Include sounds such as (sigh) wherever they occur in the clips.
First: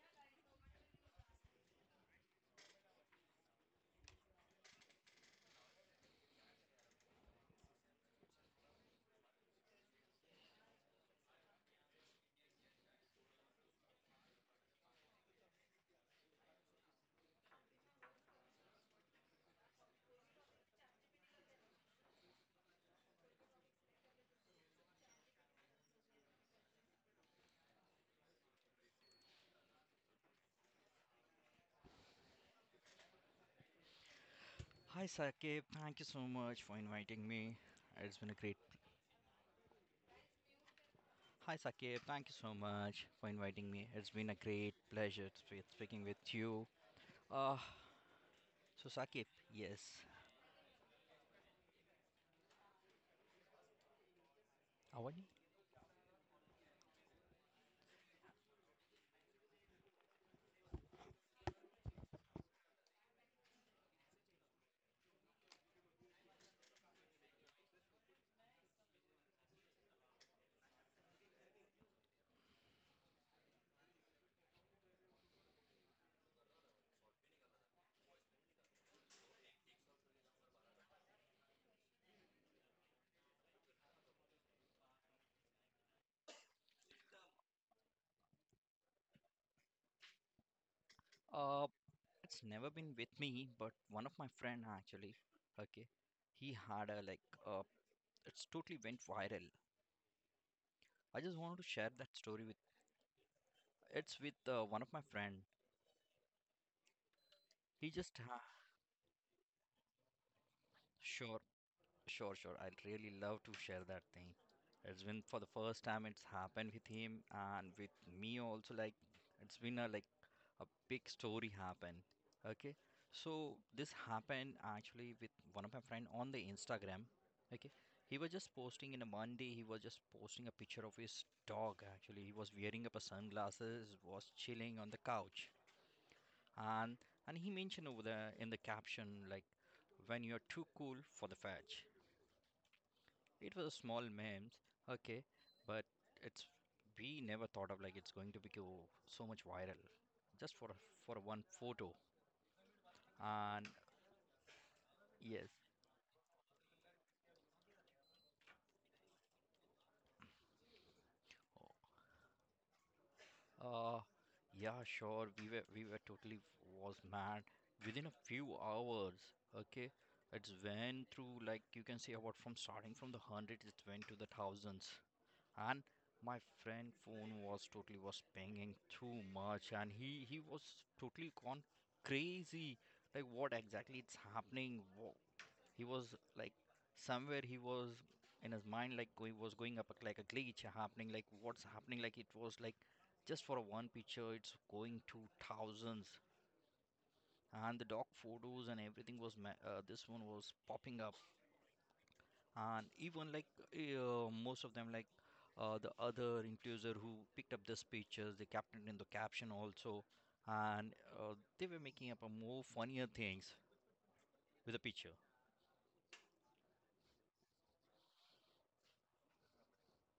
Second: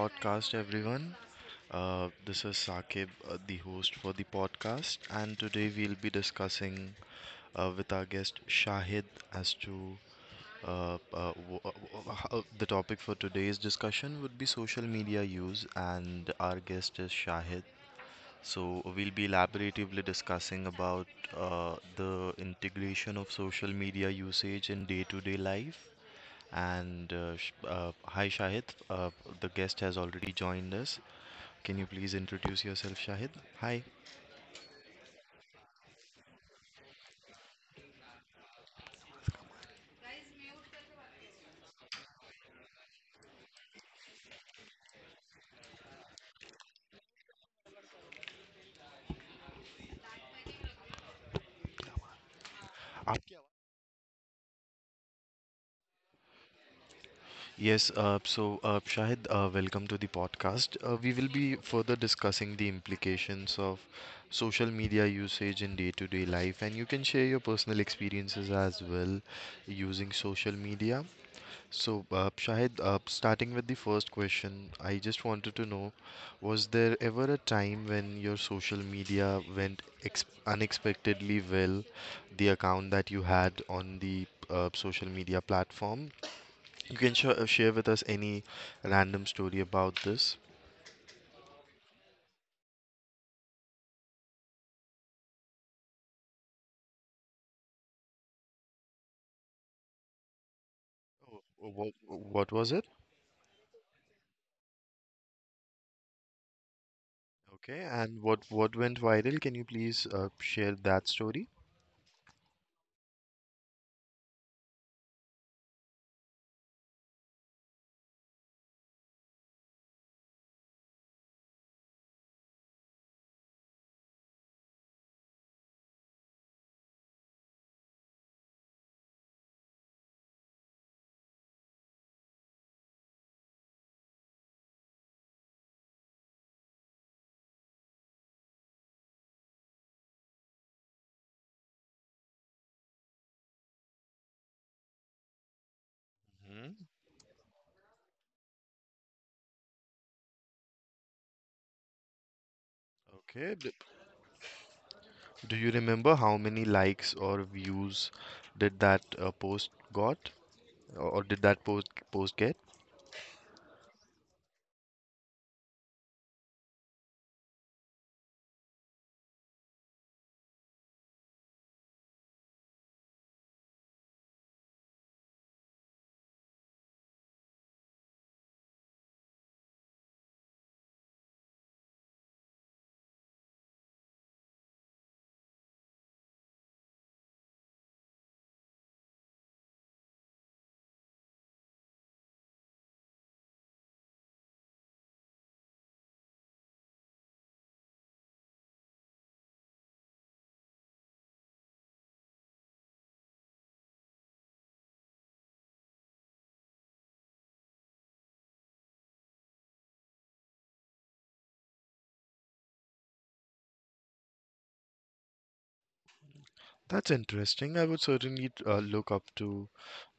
podcast, everyone. This is Saqib, the host for the podcast, and today we'll be discussing with our guest Shahid as to the topic for today's discussion would be social media use, and our guest is Shahid. So we'll be elaboratively discussing about the integration of social media usage in day-to-day life, and hi, Shahid. Uh, the guest has already joined us. Can you please introduce yourself, Shahid? Hi. Hi Sakib, thank you so much for inviting me. It's been a great Hi Sakib, thank you so much for inviting me. It's been a great pleasure to speaking with you. Uh so Sakib, yes. Uh, Avani? yes, so Shahid, welcome to the podcast. We will be further discussing the implications of social media usage in day to day life, and you can share your personal experiences as well using social media. So, Shahid, starting with the first question, I just wanted to know, was there ever a time when your social media went ex unexpectedly well, the account that you had on the social media platform? You can sh share with us any random story about this. Uh it's never been with me, but one of my friend actually. Okay, he had a, like, it's totally went viral. I just wanted to share What that story what with. was it? It's with one of my friend. Okay, He just, and what went viral? Can you please share that sure. story? Sure, sure. I'd really love to share that thing. It's been for the first time it's happened with him, and with me also. Like, it's been a, like, a big story happened. Okay, so this happened actually with one of my friend on the Instagram. Okay, he was just posting in a Monday. He was just posting a picture of his dog. Actually, he was wearing up a sunglasses, was chilling on the couch, and and he mentioned over there in the caption, like, when you're too cool for the fetch. It was a small memes. Okay, but it's Hmm. we never thought of, like, it's going to be go so much viral, just for for one photo. Okay. And yes. Do you remember how many likes or views did that post got, or did that post get? uh, yeah, sure, we were totally was mad. Within a few hours. Okay, it's went through, like, you can say about, from starting from the hundreds, it went to the thousands. And my friend phone was totally was pinging too much, and he was totally gone crazy, like, what exactly it's happening. He was like, somewhere he was in his mind, like he was going up like a glitch happening, like what's happening, like it was like, just for a one picture, it's going to thousands. And the dog photos and everything was this one was popping up. And even like, most of them, like, the other influencer who picked up this pictures, they kept it in the caption also. And they were making up a more funnier things with the picture. That's interesting. I would certainly look up to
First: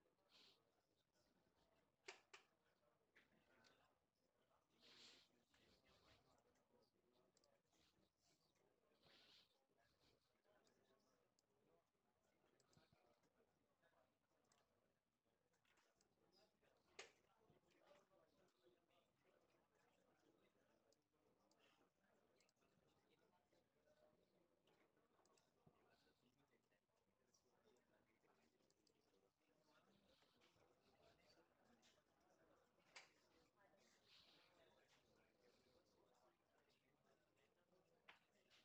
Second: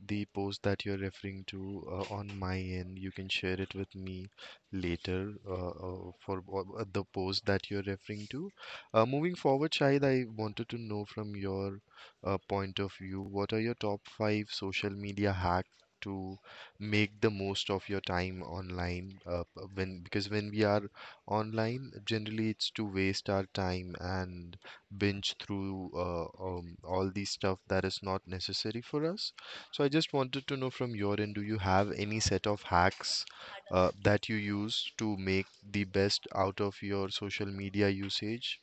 the post that you're referring to on my end. You can share it with me later, for the post that you're referring to. Moving forward, Shahid, I wanted to know from your point of view, what are your top five social media hacks to make the most of your time online? When Because when we are online, generally it's to waste our time and binge through all the stuff that is not necessary for us. So I just wanted to know from your end, do you have any set of hacks that you use to make the best out of your social media usage?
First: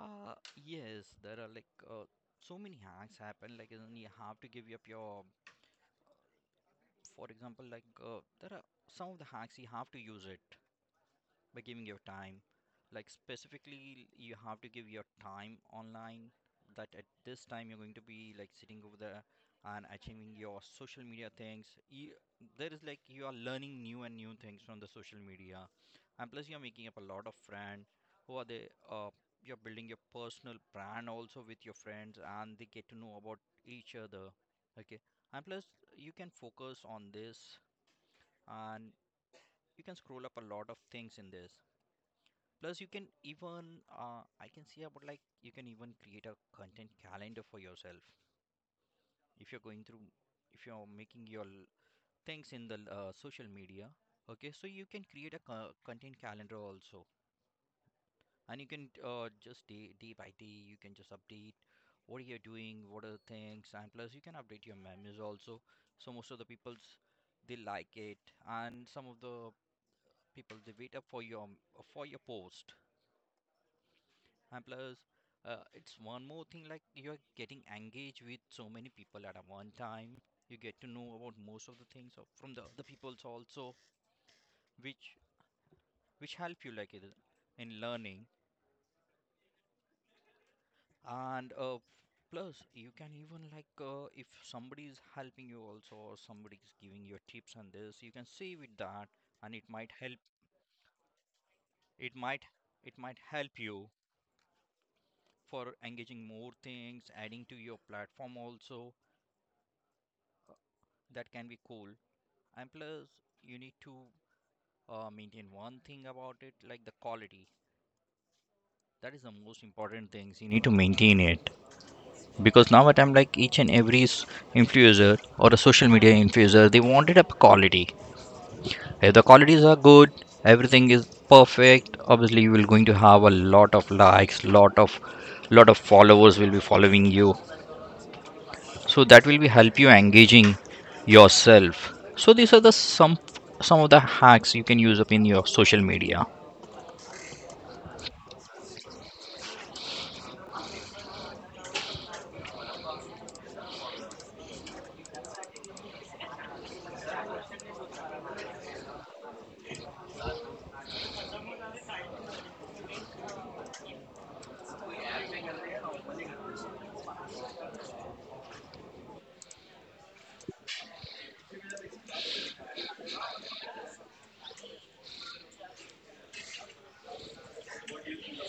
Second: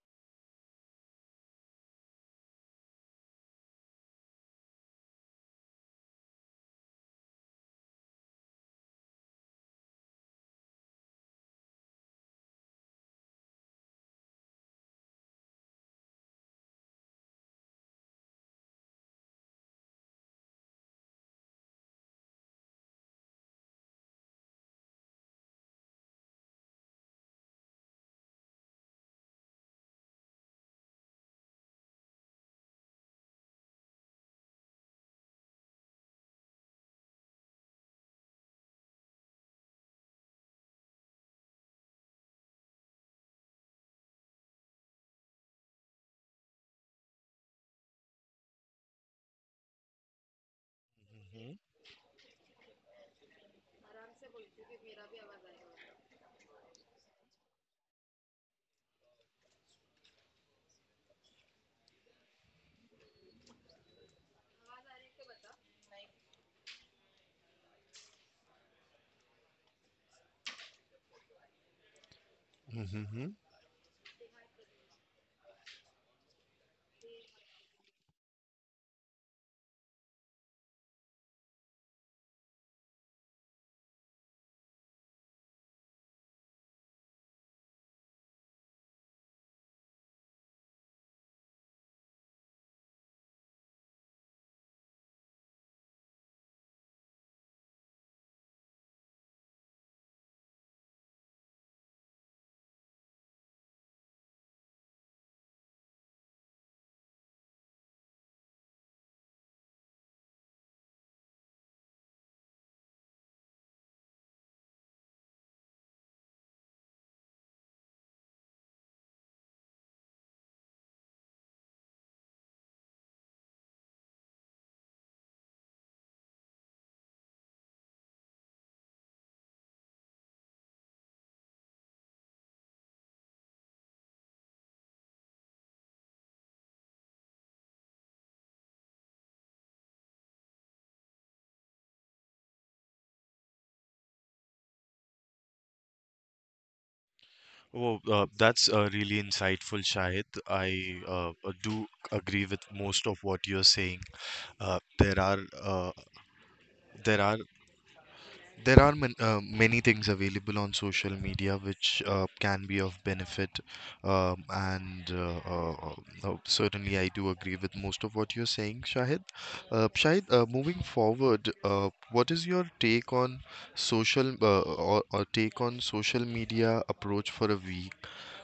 Yes, there are like, uh, so many hacks happen, like, and you have to give up your, for example, like, there are some of the hacks you have to use it by giving your time. Like, specifically, you have to give your time online, that at this time you're going to be, like, sitting over there and achieving your social media things. You, there is like you are learning new and new things from the social media. And plus you're making up a lot of friends, who are they, you're building your personal brand also with your friends, and they get to know about each other. Okay, and plus you can focus on this, and you can scroll up a lot of things in this. Plus, you can even, I can see about, like, you can even create a content calendar for yourself if you're going through, if you're making your things in the social media. Okay, so you can create a content calendar also, and you can, just day by day, you can just update what you're doing, what are the things, and plus you can update your memories also. So most of the people's, they like it, and some of the people they wait up for your, for your post. Mm-hmm. And plus, it's one more thing, like, you're getting engaged with so many people at a one time. You get to know about most of the things of, from the other people's also, which which help you, like, in learning, and plus you can even, like, if somebody is helping you also, or somebody is giving you tips on this, you can see with that. And it might help. it might it might help you for engaging more things, adding to your platform also. That can be cool. And plus you need to, maintain one thing about it, like the quality, that is the most important thing. You need to maintain it, because now at I'm like each and every influencer or a social media influencer, they wanted a quality. If the qualities are good, everything is perfect, obviously you will going to have a lot of likes, lot of followers will be following you. So that will be help you engaging yourself. So these are the some of the hacks you can use up in your social media. Oh, that's really insightful, Shahid. I do agree with most of what you're saying. There are there are There are man, many things available on social media which can be of benefit, and certainly I do agree with most of what you're saying, Shahid. Shahid, moving forward, what is your take on social or take on social media approach for a week?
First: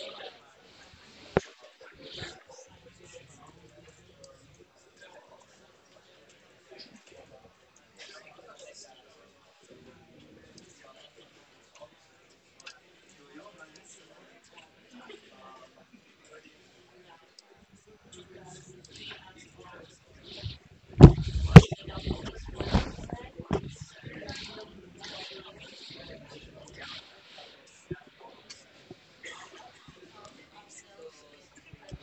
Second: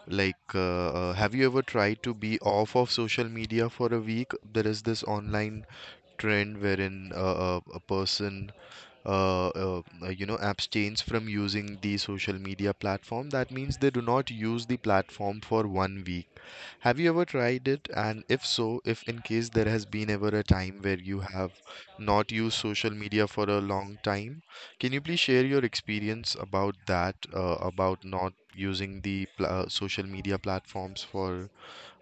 Like, have you ever tried to be off of social media for a week? There is this online trend wherein a person abstains from using the social media platform, that means they do not use the platform for one week. Have you ever tried it, and if so, if in case there has been ever a time where you have not used social media for a long time, can you please share your experience about that, about not using the pla social media platforms for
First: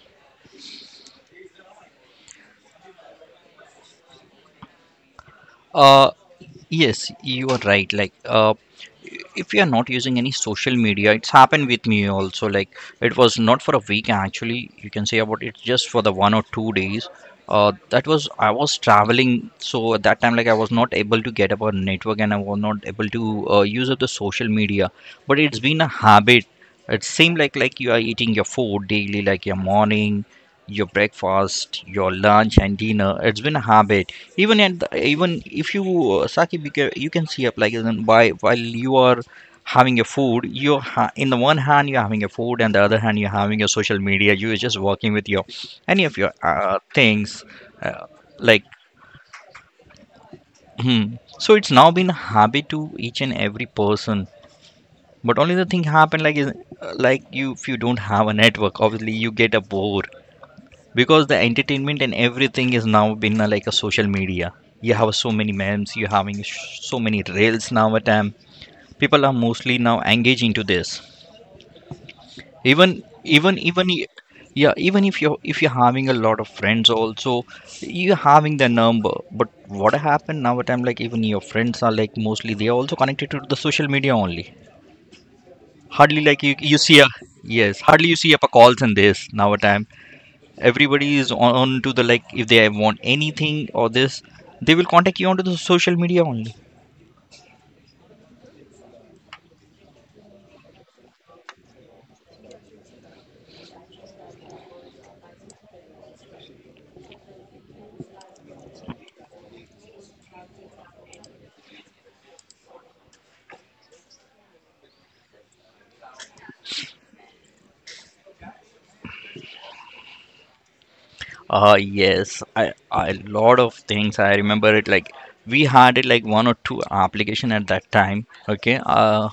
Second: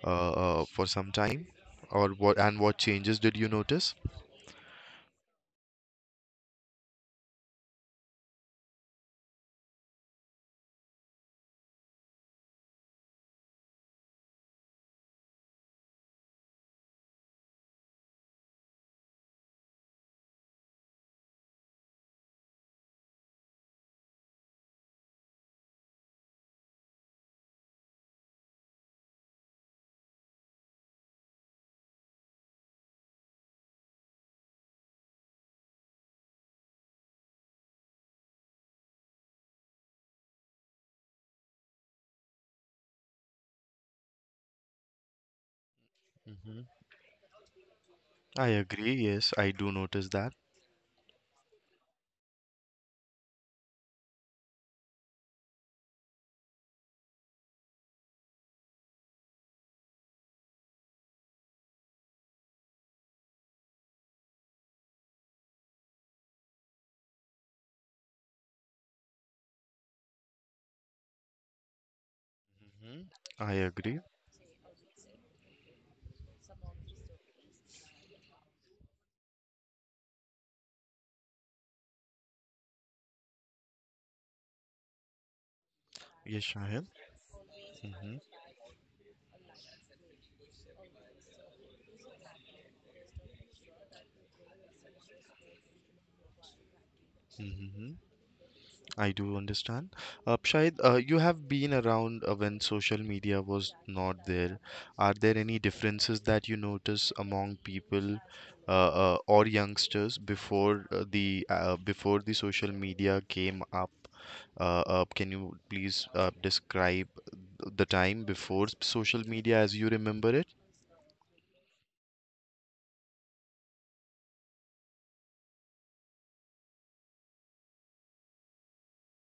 some time, or what, and what changes did you notice? Uh, yes, you are right. Like, if you are not using any social media, it's happened with me also. Like, it was not for a week actually. You can say about it just for the 1 or 2 days. That was, I was traveling, so at that time, like, I was not able to get up on network, and I was not able to use up the social media. But it's been a habit, it seems like, you are eating your food daily, like your morning, your breakfast, your lunch and dinner. It's been a habit. Even at the, even if you, Saqib, you can see up, like as in, by while you are having your food, you're in the one hand you're having your food, and the other hand you're having your social media. You're just working with your, any of your things, uh, I like. agree. Yes, I do notice that. Hmm. So it's now been a habit to each and every person. But only the thing happen, like, is, like, you, if you don't have a network, obviously you get a bore, because the entertainment and everything is now been, like, a social media. You have so many memes, you having so many reels now at time. People are mostly now engaging to this. Even I even even agree. i- yeah, even if you're having a lot of friends also, you're having the number. But what happened now at time, like, even your friends are, like, mostly they are also connected to the social media only. Hardly, Yes, like, you Shahid. see a, yes, hardly you Mm-hmm. see up a calls in this now a time. Everybody is on to the, like, if they want anything or this, they will contact you onto the social media only. Mm-hmm. I do understand. Shahid, you have been around when social media was not there. Are there any differences that you notice among people or youngsters before, the before the social media came up? Can you please describe the time before social media as you remember it? Yes, I a lot of things. I remember it like we had it like one or two application at that time. Okay,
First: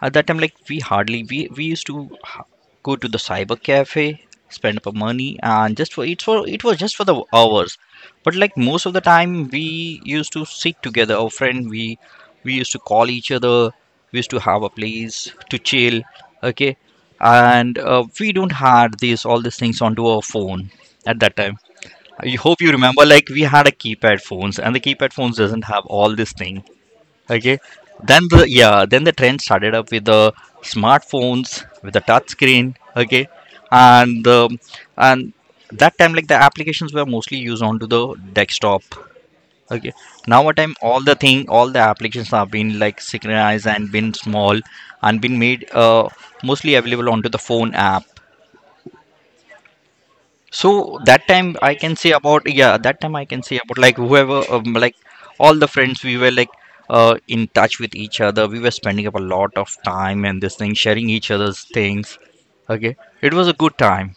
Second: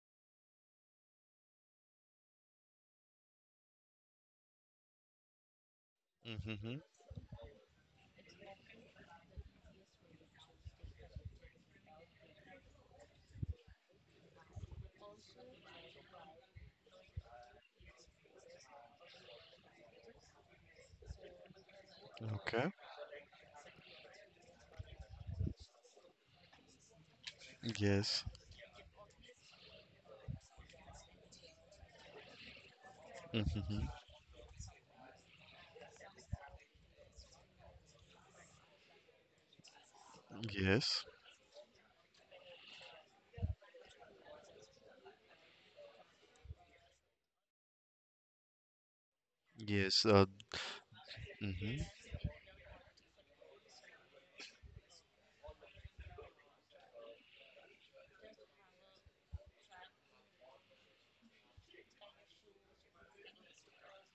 at that time, like, we hardly we used to go to the cyber cafe, spend up our money, and just for it was Mm-hmm. just for the hours. But, like, most of the time we used to sit together, our friend. We used to call each other. We used to have a place to chill. Okay, and we don't had these all these things onto our phone at that time. I hope you Okay. remember, like, we had a keypad phones, and the keypad phones doesn't have all this thing. Okay, then Yes. the yeah, then the trend started up with the smartphones, with the touch screen. Okay, Mm-hmm. and and that time, like, the applications were mostly used onto the desktop. Okay. Now what time all Yes. the thing, all the applications are been, like, synchronized, and been small, and been made mostly available onto the phone app. Yes. So that time I can Mm-hmm. say about, yeah, that time I can say about, like, whoever, like, all the friends we were, like, in touch with each other. We were spending up a lot of time and this thing, sharing each other's things. Okay, it was a good time.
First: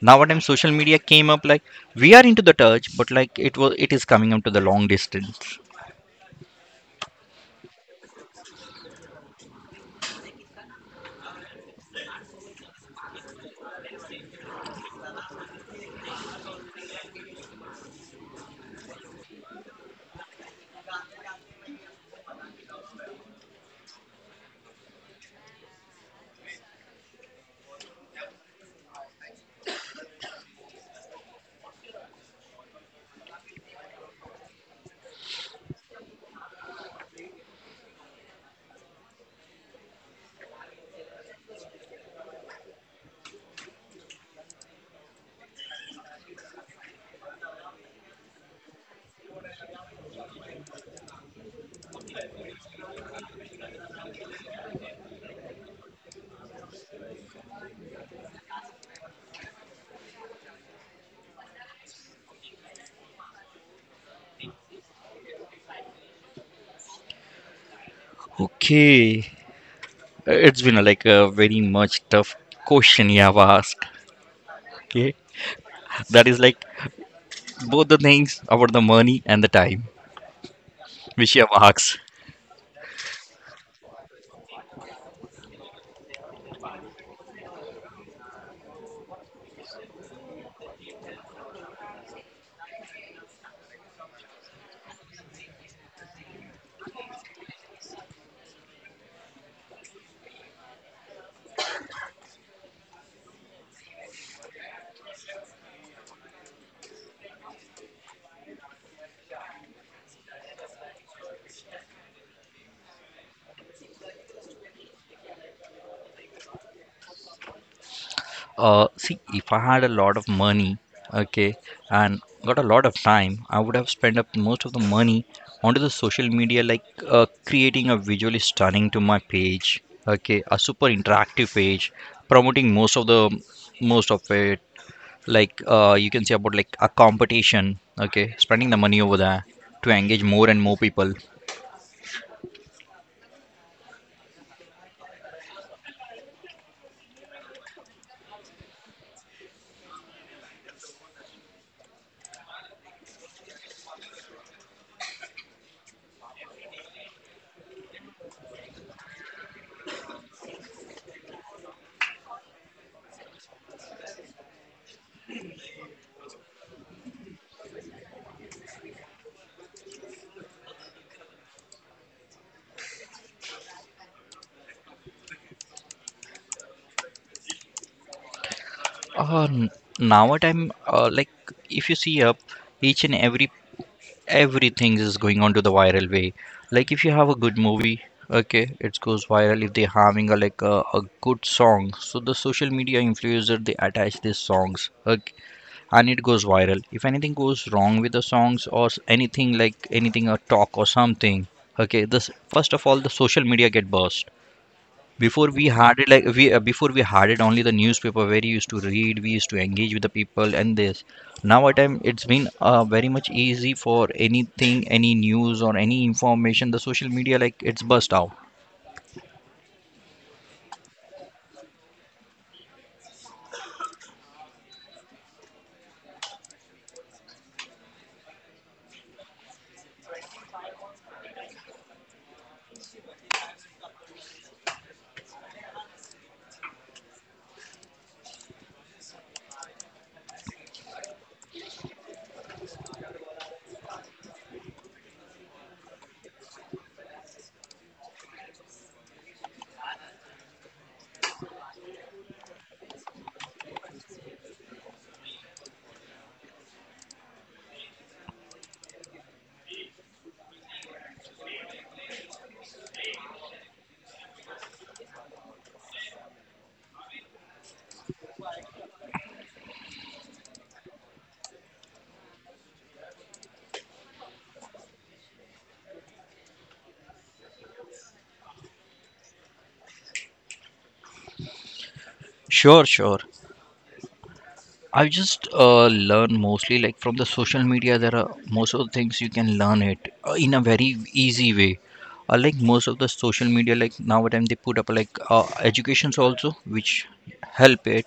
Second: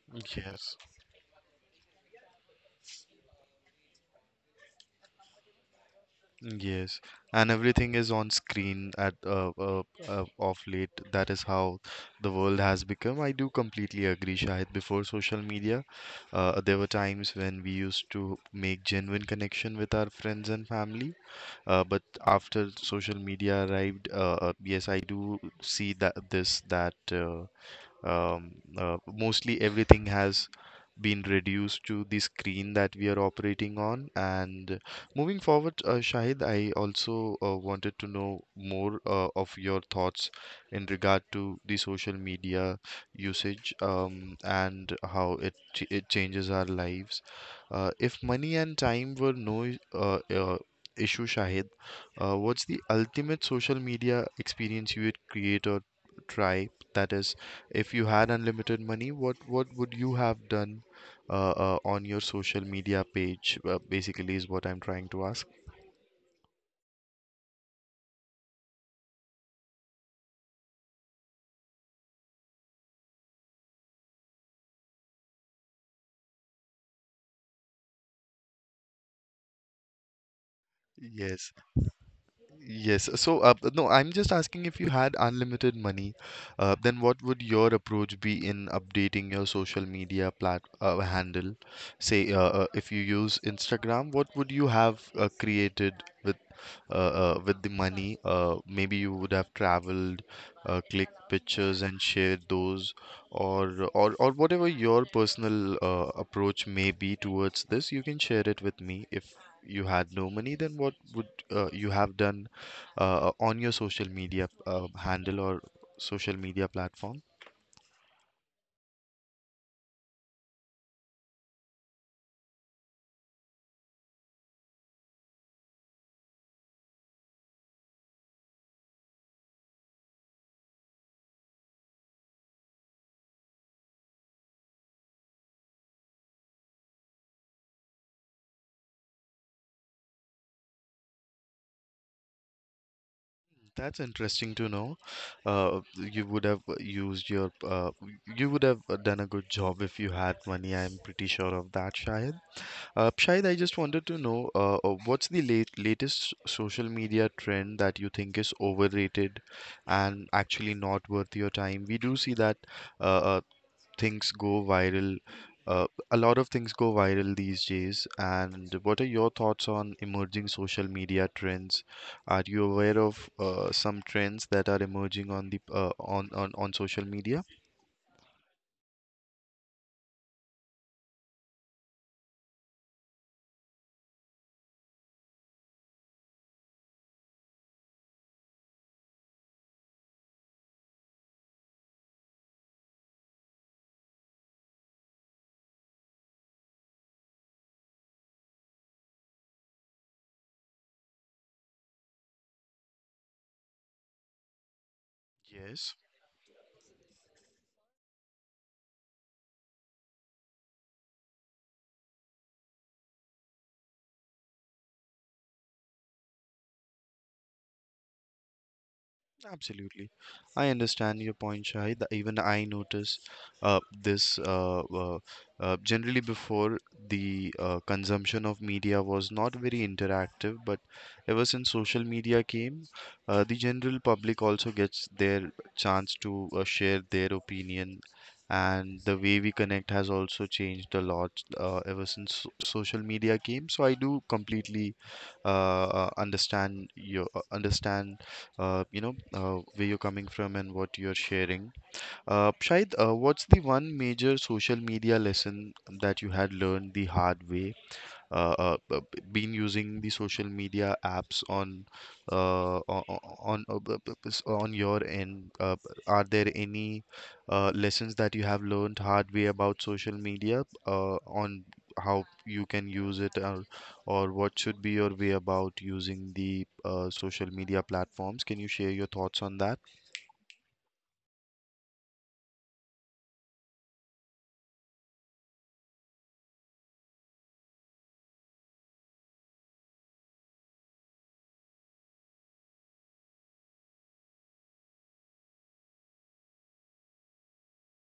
Now what time social Yes. media came up, like, we are into the touch, but, like, it is coming up to the long distance. Yes. And everything is on screen at of late. That is how the world has become. I do completely agree, Shahid. Before social media, there were times when we used to make genuine connection with our friends and family. But after social media arrived, yes, I do see that, this that um, mostly everything has been reduced to the screen that we are operating on. And moving forward, Shahid, I also wanted to know more of your thoughts in regard to the social media usage, and how it changes our lives. If money and time were no issue, Shahid, what's the ultimate social media experience you would create or try? That is, if you had unlimited money, what would you have done on your social media page? Basically, is what I'm trying to ask. Okay. It's been, like, a very much tough question you have asked. Okay, that is like both the things about the money and the time, which you Yes. have asked. Yes. So, no, I'm just asking, if you had unlimited money, then what would your approach be in updating your social media plat handle? Say, if you use Instagram, what would you have created with, with the money? Maybe you would have traveled, clicked pictures and shared those, or whatever your personal approach may be towards this. You can share it with me. If you had no money, then what would you have done on your social media handle or social media platform? See, if I had a lot of money, okay, and got a lot of time, I would have spent up most of the money onto the social media, like, creating a visually stunning to my page, okay, a super interactive page, promoting most of it, like, you can say about like a competition, okay, spending the money over there to engage more and more people. That's interesting to know. Uh, you would have used your, uh, you would have done a good job if you had money. I'm pretty sure of that, Shahid. Shahid, I just wanted to know, what's the latest social media trend that you think is overrated and actually not worth your time? We do see that uh, uh, things go viral. A lot of things go viral these days. And what are your thoughts on emerging social media trends? Are you aware of some trends that are emerging on the on social media? uh, n- Now at time, like, if you see up each and every everything is going on to the viral way. Like, if you have a good movie, okay, it goes viral. If they're having a, like, a good song, so the social media influencer they attach these songs. Okay. And it goes viral. If anything goes wrong with the songs or anything, like, anything a talk or something. Okay, this first of all, the social media get burst. Before we Yes. had it like we before we had it only the newspaper where you used to read, we used to engage with the people and this. Now at time it's been very much easy for anything, any news or any information. The social media like it's burst out. Absolutely. I understand your point, Shahid. That Even I notice this. Generally, before, the consumption of media was not very interactive, but ever since social media came, the general public also gets their chance to share their opinion, and the way we connect has also changed a lot ever since social media came. So I do completely uh, understand your understand you know, where you're coming from and what you're sharing. Shahid, what's the one major social media lesson that you had learned the hard way? B- been using the social media apps on o- o- on b- b- s- on your end? Are there any lessons that you have learned hard way about social media on how you can use it, or what should be your way about using the social media platforms? Can you share your thoughts on that? Sure, sure. I've just learned mostly like from the social media. There are most of the things you can learn it in a very easy way. Like most of the social media, like nowadays they put up like educations also, which help it.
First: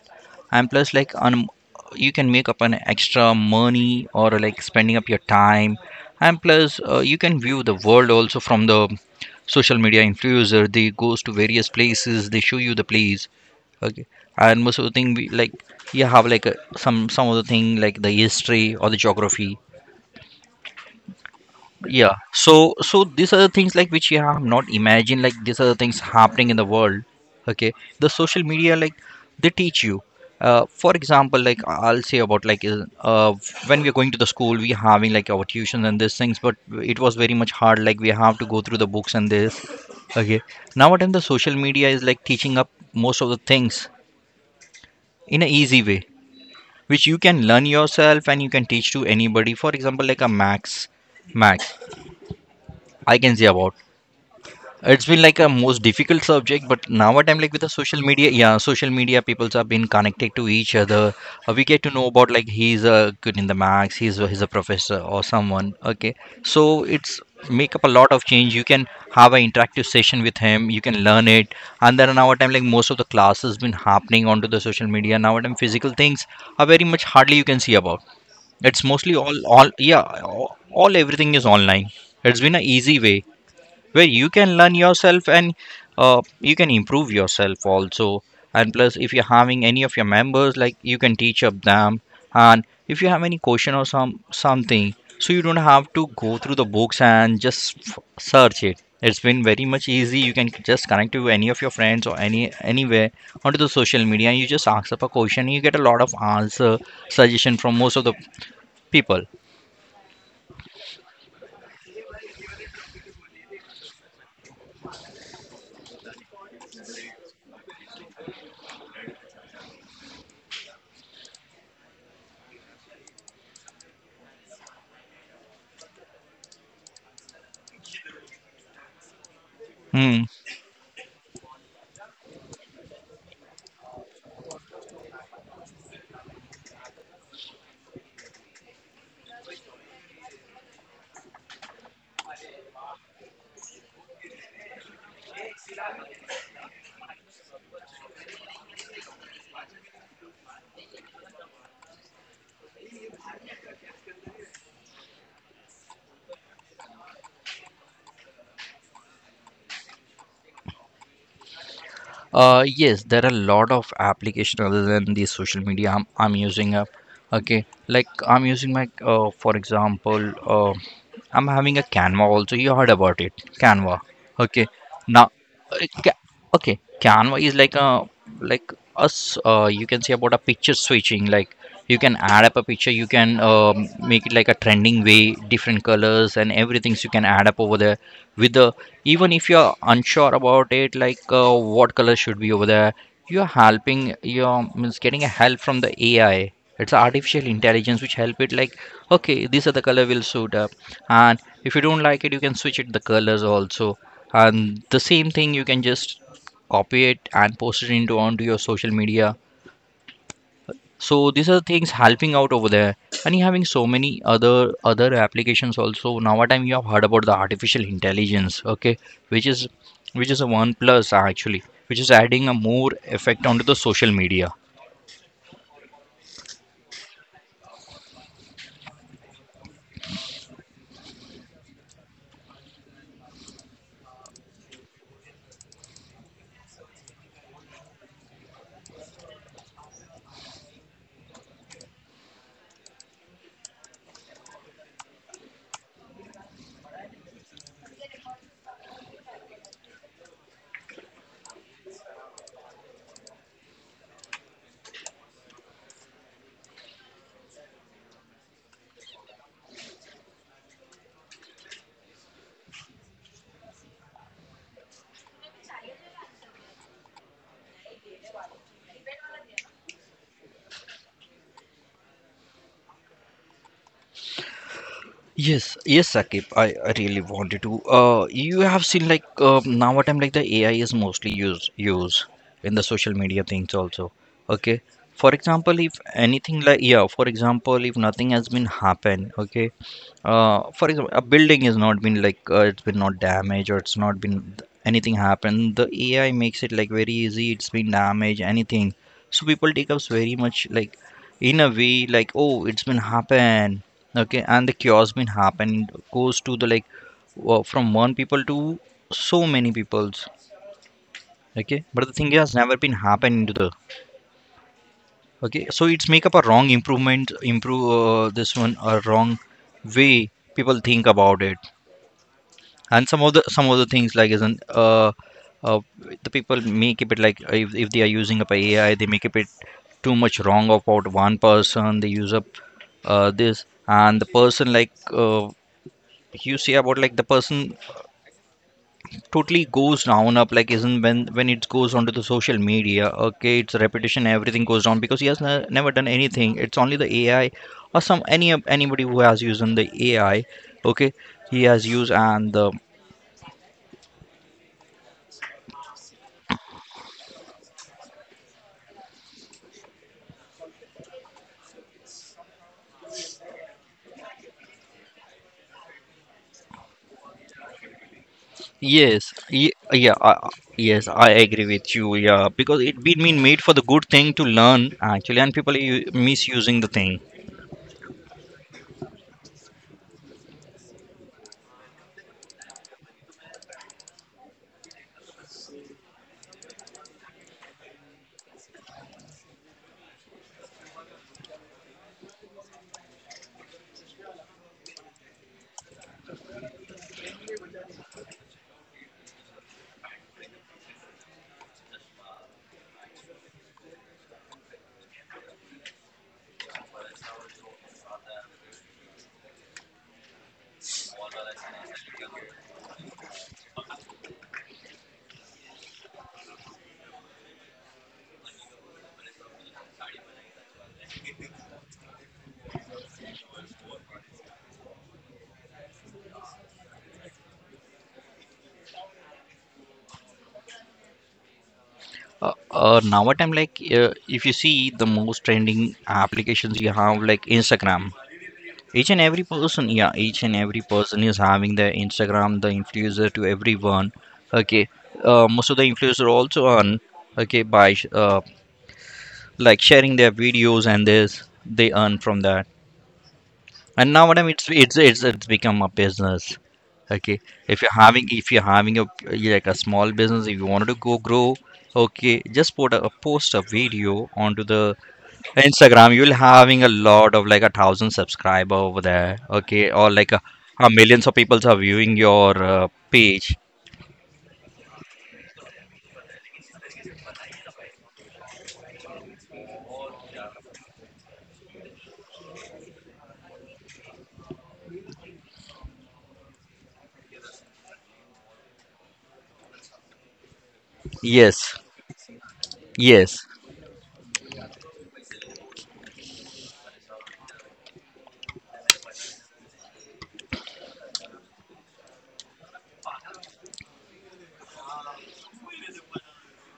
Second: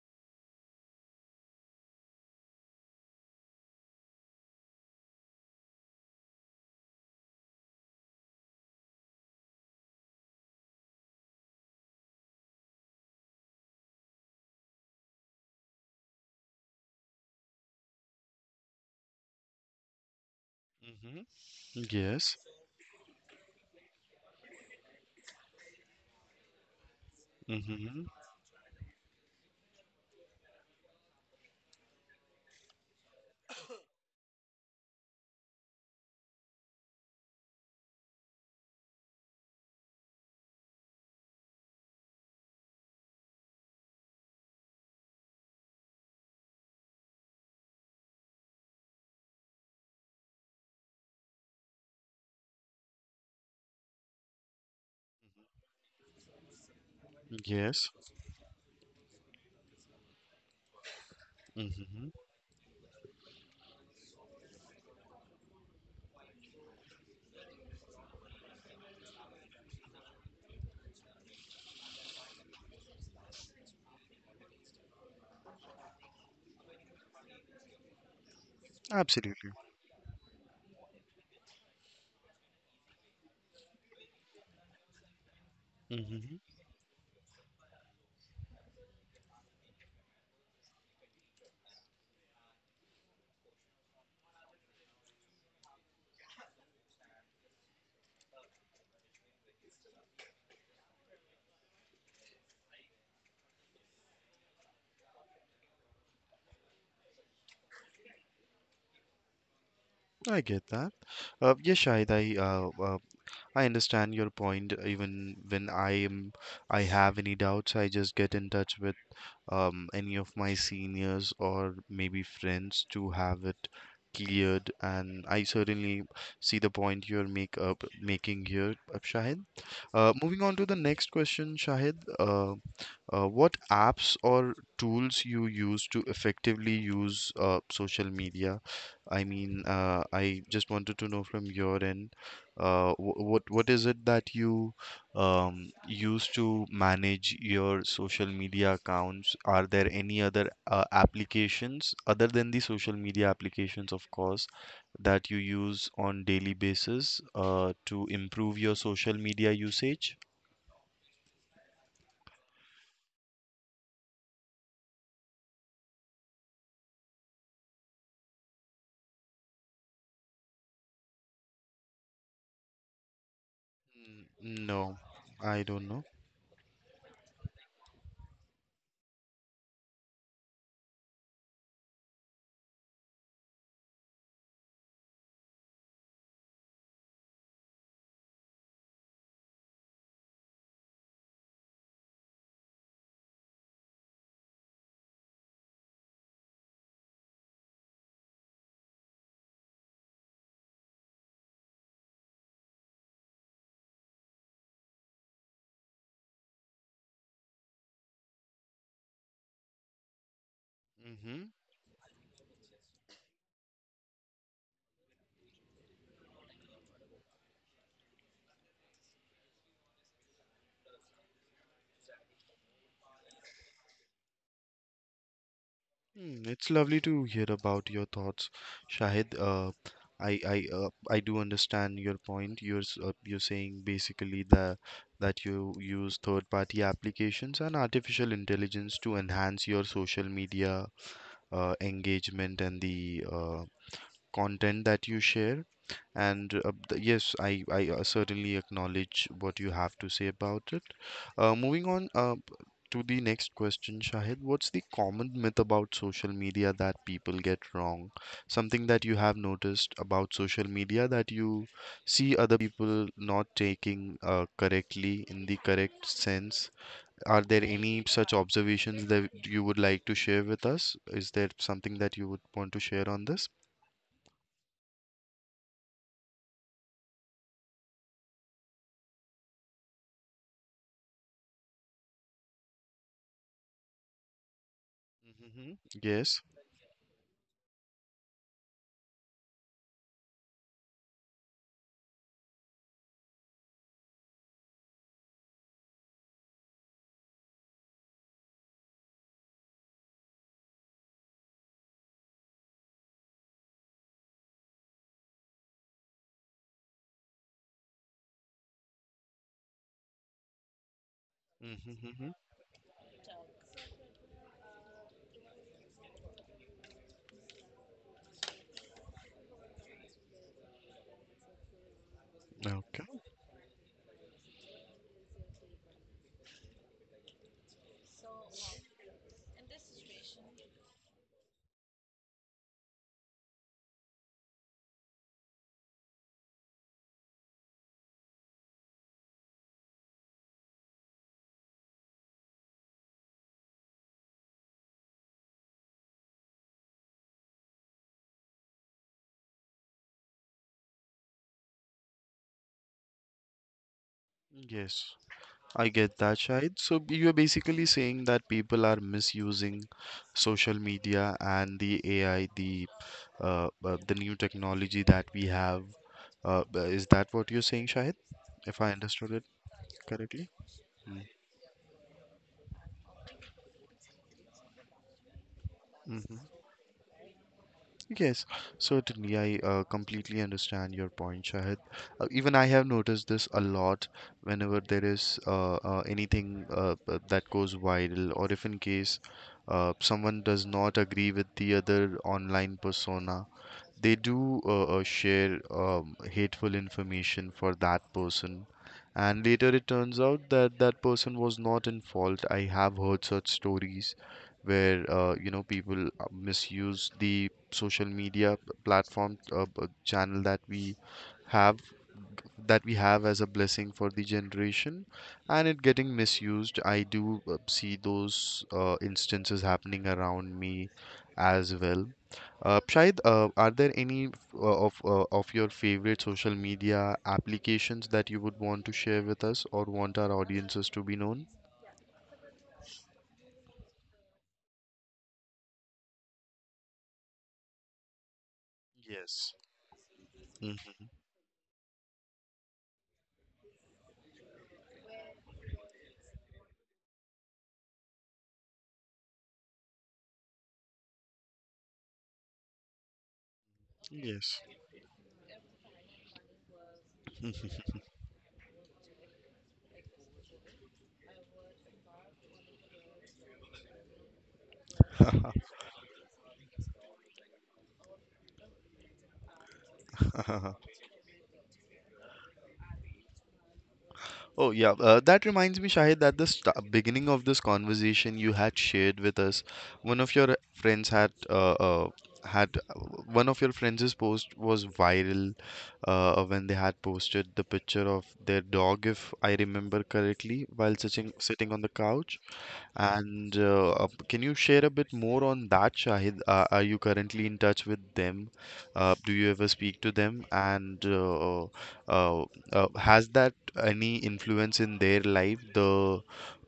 And plus, like you can make up an extra money or like spending up your time. And plus, you can view the world also from the social media influencer. They goes to various places. They show you the place. Okay. And most of the thing we like you have like some of the thing like the history or the geography. Yeah. Yes, So these are the things like which you have not imagined. Like these are the things happening in the world. Okay. The social media like they teach you. For example, like I'll say about like when we're going to the school, we having like our tuition and these things, but it was very much hard. Like we have to go through the books and this. Okay. Nowadays, the social media is like teaching up most of the things in an easy way which you can learn yourself and you can teach to anybody. For example, like a max, I can say about. It's been like a most difficult subject, but now what I'm like with the yes, social media, yeah, social media peoples have been connected to each other. We get to know about like he's a good in the max, he's a professor or someone. Okay, so it's make up a lot of change. You can have an interactive session with him. You can learn it, and then now what I'm like most of the classes been happening onto the social media. Now what I'm physical things are very much hardly you can see about it's mostly all absolutely. all yeah, all everything is online. It's been an easy way where you can learn yourself and you can improve yourself also. And plus, if you're having any of your members, like you can teach up them. And if you have any question or some something, so you don't have to go through the books and just search it. It's been very much easy. You can just connect to any of your friends or any anywhere onto the social media. You just ask up a question. You get a lot of answer suggestion from most of the people. I get that. Yes, Shahid, I understand your point. Even when I have any doubts, I just get in touch with any of my seniors or maybe friends to have it cleared. And I certainly see the point you're make up making here, Shahid. Hmm. Moving on to the next question, Shahid. What apps or tools you use to effectively use social media? I mean, I just wanted to know from your end, what is it that you use to manage your social media accounts? Are there any other applications other than the social media applications, of course, that you use on daily basis to improve your social media usage? Yes, there are a lot of application other than the social media I'm using. Okay, like I'm using my, for example, I'm having a Canva also. You heard about it, Canva. Okay, No, now, I uh, don't know. ca- okay, Canva is like a like us. You can say about a picture switching. Like you can add up a picture. You can make it like a trending way, different colors and everything. So you can add up over there with the even if you're unsure about it, like what color should be over there. You're helping. You're means getting a help from the AI. It's a artificial intelligence which help it like okay these are the color will suit up, and if you don't like it you can switch it the colors also, and the same thing you can just copy it and post it into onto your social media. So these Hmm. are things helping out over there, and you're having so many other applications also. Now what time you have heard about the artificial intelligence, okay, which is which is a one plus actually, which is adding a more effect onto the social media. Hmm, it's lovely to hear about your thoughts, Shahid. I do understand your point. You're saying basically that you use third-party applications and artificial intelligence to enhance your social media engagement and the content that you share. And yes, I certainly acknowledge what you have to say about it. Moving on to the next question, Shahid, what's the common myth about social media that people get wrong? Something that you have noticed about social media that you see other people not taking correctly in the correct sense? Are there any such observations that you would like to share with us? Is there something that you would want to share on this? Yes, yes, Sakib. I really wanted to. You have seen like nowadays, like the AI is mostly used in the social media things also. Okay. For example, if Yes. anything like yeah, for example, if nothing has been happened, okay, for example, a building has not been like it's been not damaged or it's not been anything happened. The AI makes it like very easy. It's been damaged, anything. So people take up very much like in a way like oh it's been happened, okay, and the chaos been happened goes to the like from one people to so many peoples, okay. But the thing Mm-hmm. has never been happened to the okay. So it's make up a wrong improvement, improve this one a wrong way people think about it. And Okay. some of the things like isn't uh the people may keep it like if they are using up ai they may keep it too much wrong about one person they use up this, and the person like you see about like the person totally goes down up like isn't when it goes onto the social media okay it's repetition everything goes down because he has never done anything. It's only the ai or some anybody who has used on the ai okay he has used and the. Yes, I get that, Shahid. So you're basically saying that people are misusing social media and the AI, the new technology that we have. Is that what you're saying, Shahid? If I Yes, understood it ye- yeah, uh, correctly. yes, I Mm. agree with you. Yeah, because it been made for the good thing to learn actually, and people are misusing the thing. Yes, certainly. I completely understand your point, Shahid. Even I have noticed this a lot whenever there is anything that goes viral, or if in case someone does not agree with the other online persona, they do share hateful information for that person, and later it turns out that that person was not in fault. I have heard such stories where people misuse the social media platform channel that we have as a blessing for the generation, and it getting misused, I do see those instances happening around me as well. Shahid, are there any of your favorite social media applications that you would want to share with us or want our audiences to be known? Now what I'm like, if you see the most trending applications you have like Instagram, each and every Yes. person, yeah, each and every person is having their Instagram, the influencer to everyone. Okay, most of the influencer also earn. Okay, like sharing their videos and this, they earn from that. And now madam it's Yes. It's become a business, okay. If you're having a like a small business if you wanted to go grow, okay just put post a video onto the instagram. You'll having a lot of like a thousand subscriber over there okay or like a (laughs) millions of people are viewing your page. Oh yeah, that reminds me, Shahid, that the st beginning of this conversation you had shared with us, one of your friends had had one of your friends' post was viral, when they had posted the picture of their dog, if I remember correctly, while sitting Yes, sitting on the couch. yes. And can you share a bit more on that, Shahid? Are you currently in touch with them? Do you ever speak to them? And uh, has that any influence in their life? The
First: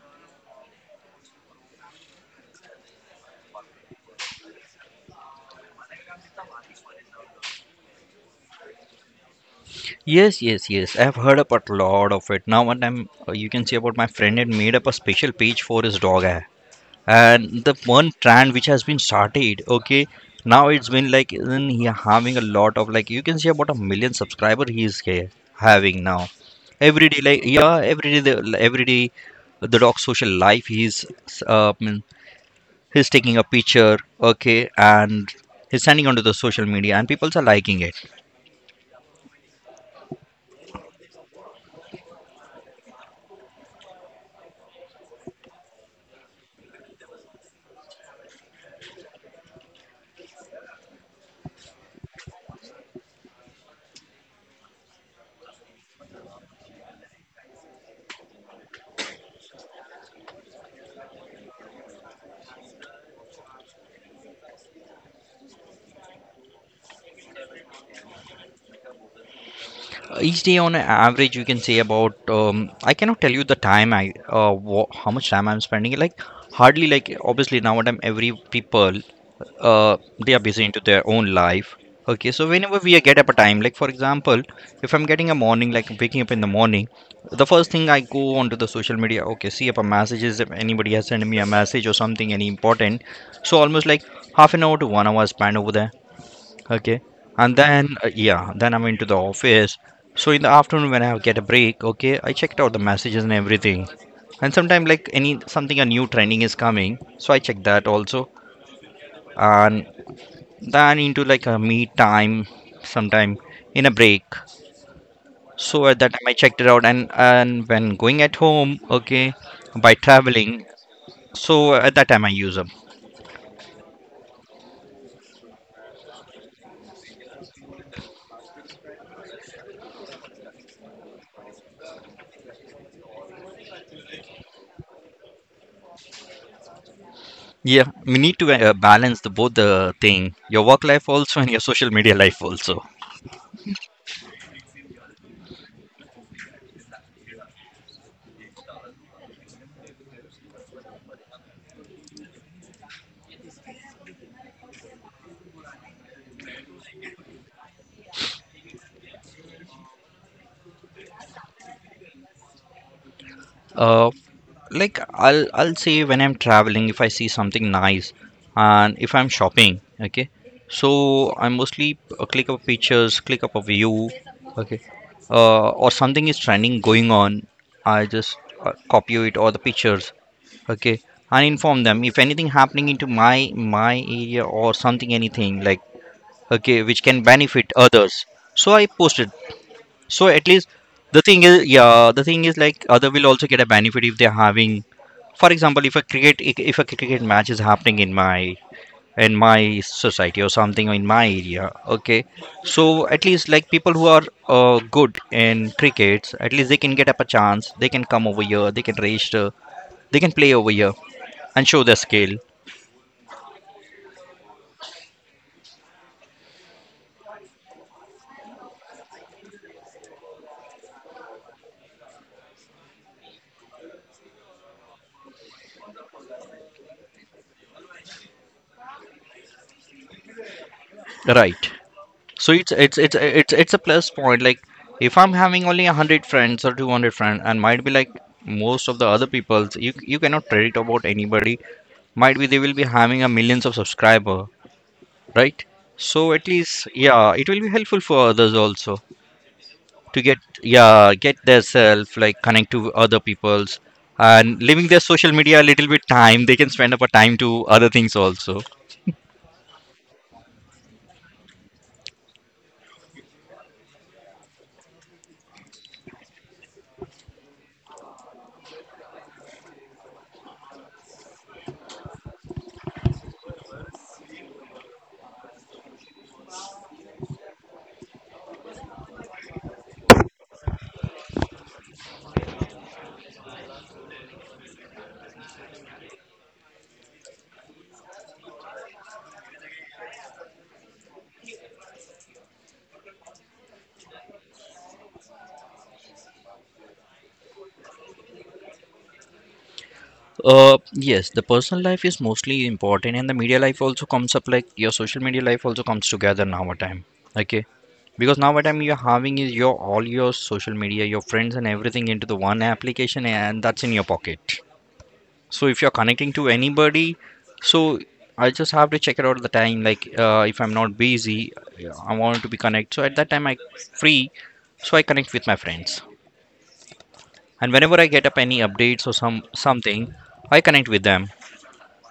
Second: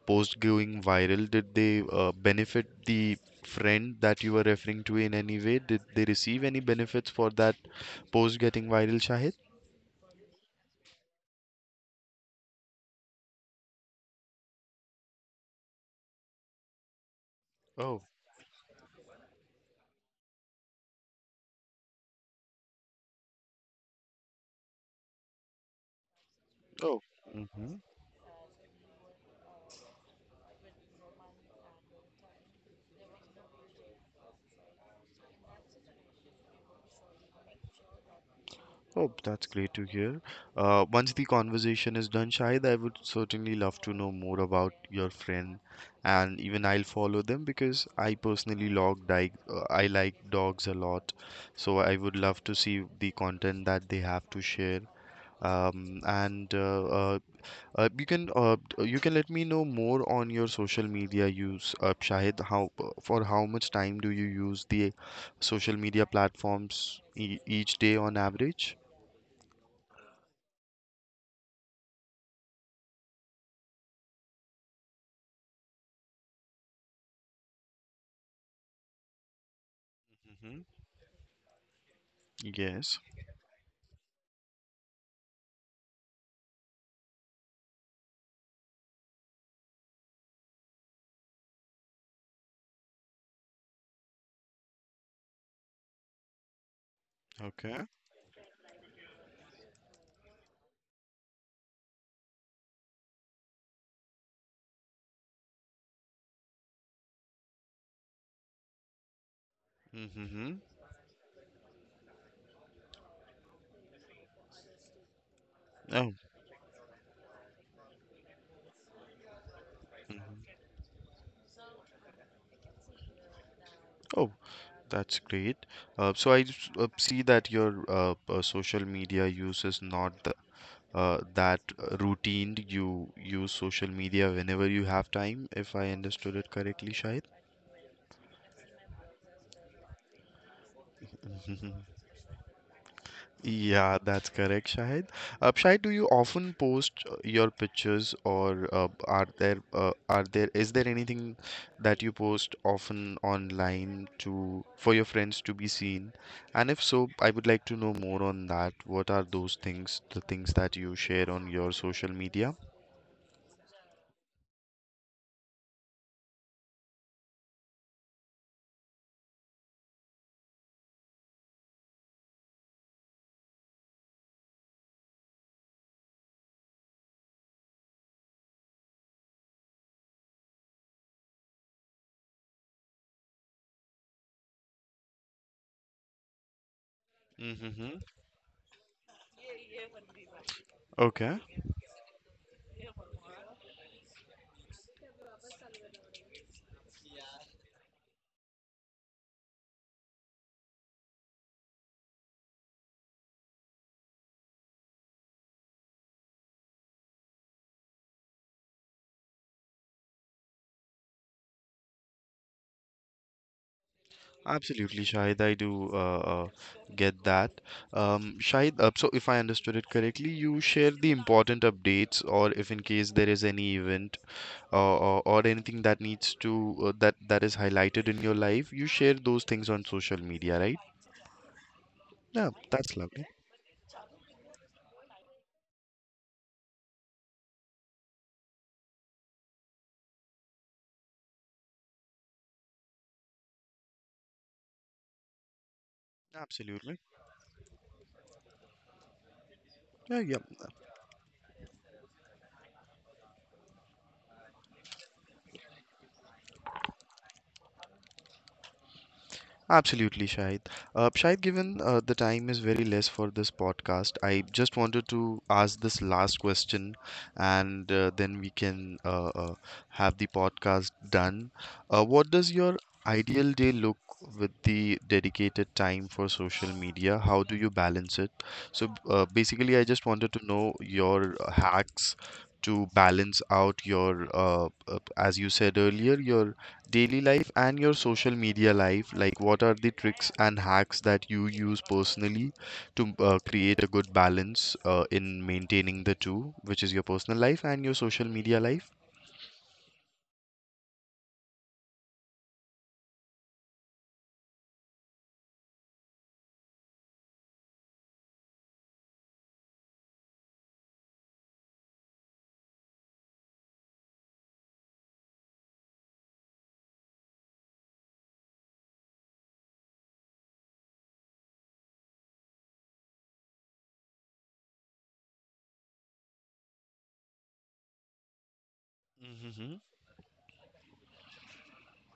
post going viral, did they benefit the friend that you were referring to in any way? Did they receive any benefits for that post getting viral, Shahid? Yes, yes, yes. I've heard about a lot of it. Now, one time, you can see about my friend had made up a special page for his dog. And the Oh. one trend which has been started, okay, now it's been like isn't he having a lot of like you can see about a million subscriber he is here having now Oh. every day like yeah Mhm. every day every day the dog social life uh, mm, he's taking a picture okay and he's sending onto the social media and people are liking it. Oh, that's great to hear. Once the conversation is done, Shahid, I would certainly love to know more about your friend, and even I'll follow them because I personally log di I like dogs a lot, so I would love to see the content that they have to share. And You can you can let me know more on your social media use, Shahid. How for how much time do you use the social media platforms e each day on average? Each day on average you can say about I cannot tell you the time I wha how much time I'm spending like hardly like obviously nowadays every people uh, they are busy into their own life, okay. So whenever we Yes. get up a time like for example if I'm getting a morning like waking up in the morning the first thing I go onto the social media okay see if a messages if anybody has sent me a message or something any important, so almost like half an hour to 1 hour spent over there. Okay. And Okay. then, yeah, then I'm into the office. So in the afternoon when I get a break, okay, I checked out the messages and everything. And sometime like any something a new trending is coming, so I check that also. And then into like a meet time, sometime in a break. So at Oh. that time I checked it out, and when going at home, okay, by traveling, so at that time I use them. Oh, that's great. So I see that your social media use is not that routine. You use social media whenever you have time, if I understood it correctly, Shahid. Yeah, we need to balance the both the thing, your work life also and your (laughs) social media life also. Yeah, that's correct, Shahid. Shahid, do you often post your pictures, or are there, is there anything that you post often online to for your friends to be seen? And if so, I would like to know more on that. What are those things, the things that you share on your social media? Uh, like I'll say when I'm traveling if I see something nice and if I'm shopping, okay, so I mostly click up pictures click up a view, okay, or something is trending going on I just copy it or the pictures, okay, and inform them if anything happening into my area or something anything like okay which can benefit Mm-hmm. others so I post it. So at least the Okay. thing is, yeah, the thing is like other will also get a benefit if they're having, for example, if a cricket match is happening in my society or something or in my area, okay. So at least like people who are good in crickets, at least they can get up a chance. They can come over here. They can register. They can play over here and show their skill. Absolutely, Shahid. I do get that. Shahid, so if I understood it correctly, you share the important updates, or if in case there is any event or anything that needs to that is highlighted in your life, you share those things on social media, right? Right. Yeah, So it's that's it's it's lovely. it's it's a plus point. Like if I'm having only 100 friends or 200 friends, and might be like most of the other people, you cannot predict about anybody. Might be they will be having a millions of subscriber, right? So at least Absolutely. yeah, it will be helpful for others also Yeah, to yeah. get yeah get their self like connect to other people's and leaving their social media a little bit time they can spend up a time to other things also. Absolutely, Shahid. Shahid, given the time is very less for this podcast, I just wanted to ask this last question, and then we can have the podcast done. What does your ideal day look with the dedicated time for social media? How do you balance it? So basically, I just wanted to know your hacks to balance out your, as you said earlier, your daily life and your social media life, like what are the tricks and hacks that you use personally to create a good balance in maintaining the two, which is your personal life and your social media life. Yes, the personal life is mostly important, and the media life also comes up like your social media life also comes together now a time. Okay, because now a time you're having is your all your social media, your friends, and everything into the one application, and that's in your pocket. So if you're connecting to anybody, so I just have to check it out the time. Like if I'm not busy, yeah, I want to be connect. So at that time I free, so I connect with my friends, and whenever I get up any updates or some something, I connect with them.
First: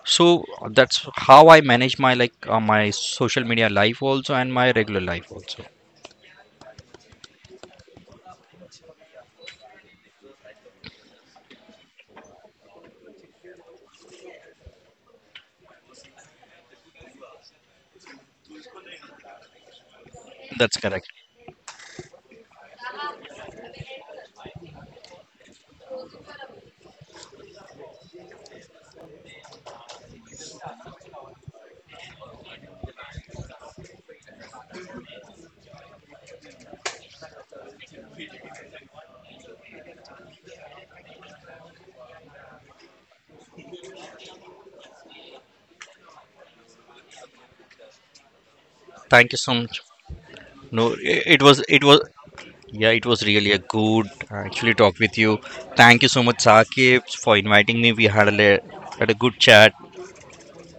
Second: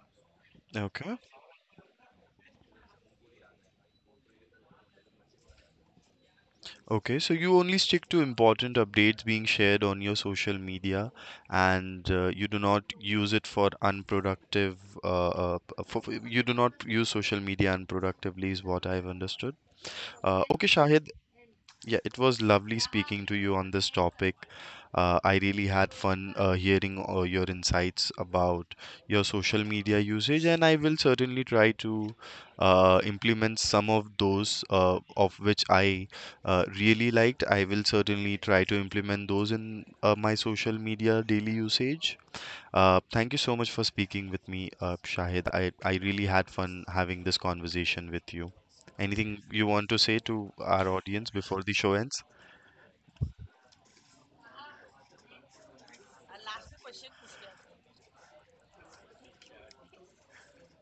So that's Okay. how I manage my like my social media life also and my regular life also. Okay, so you only stick to important updates being shared on your social media, and you do not use it for unproductive. You do not use social media unproductively, is what I've understood. Okay, That's correct. Shahid, yeah, it was lovely speaking to you on this topic. I really had fun hearing your insights about your social media usage, and I will certainly try to implement some of those of which I really liked. I will certainly try to implement those in my social media daily usage. Thank you so much for speaking with me, Shahid. I really had fun having this conversation with you. Thank you Anything so you much. want to say to No, our audience it before was the show ends? yeah, it was really a good actually talk with you. Thank you so much, Sakib, for inviting me. We had had a good chat.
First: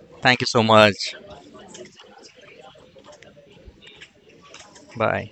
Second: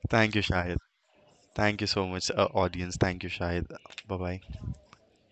Thank you, Thank you so Shahid. much. Thank you so much, audience. Thank you, Shahid. Bye bye. Bye.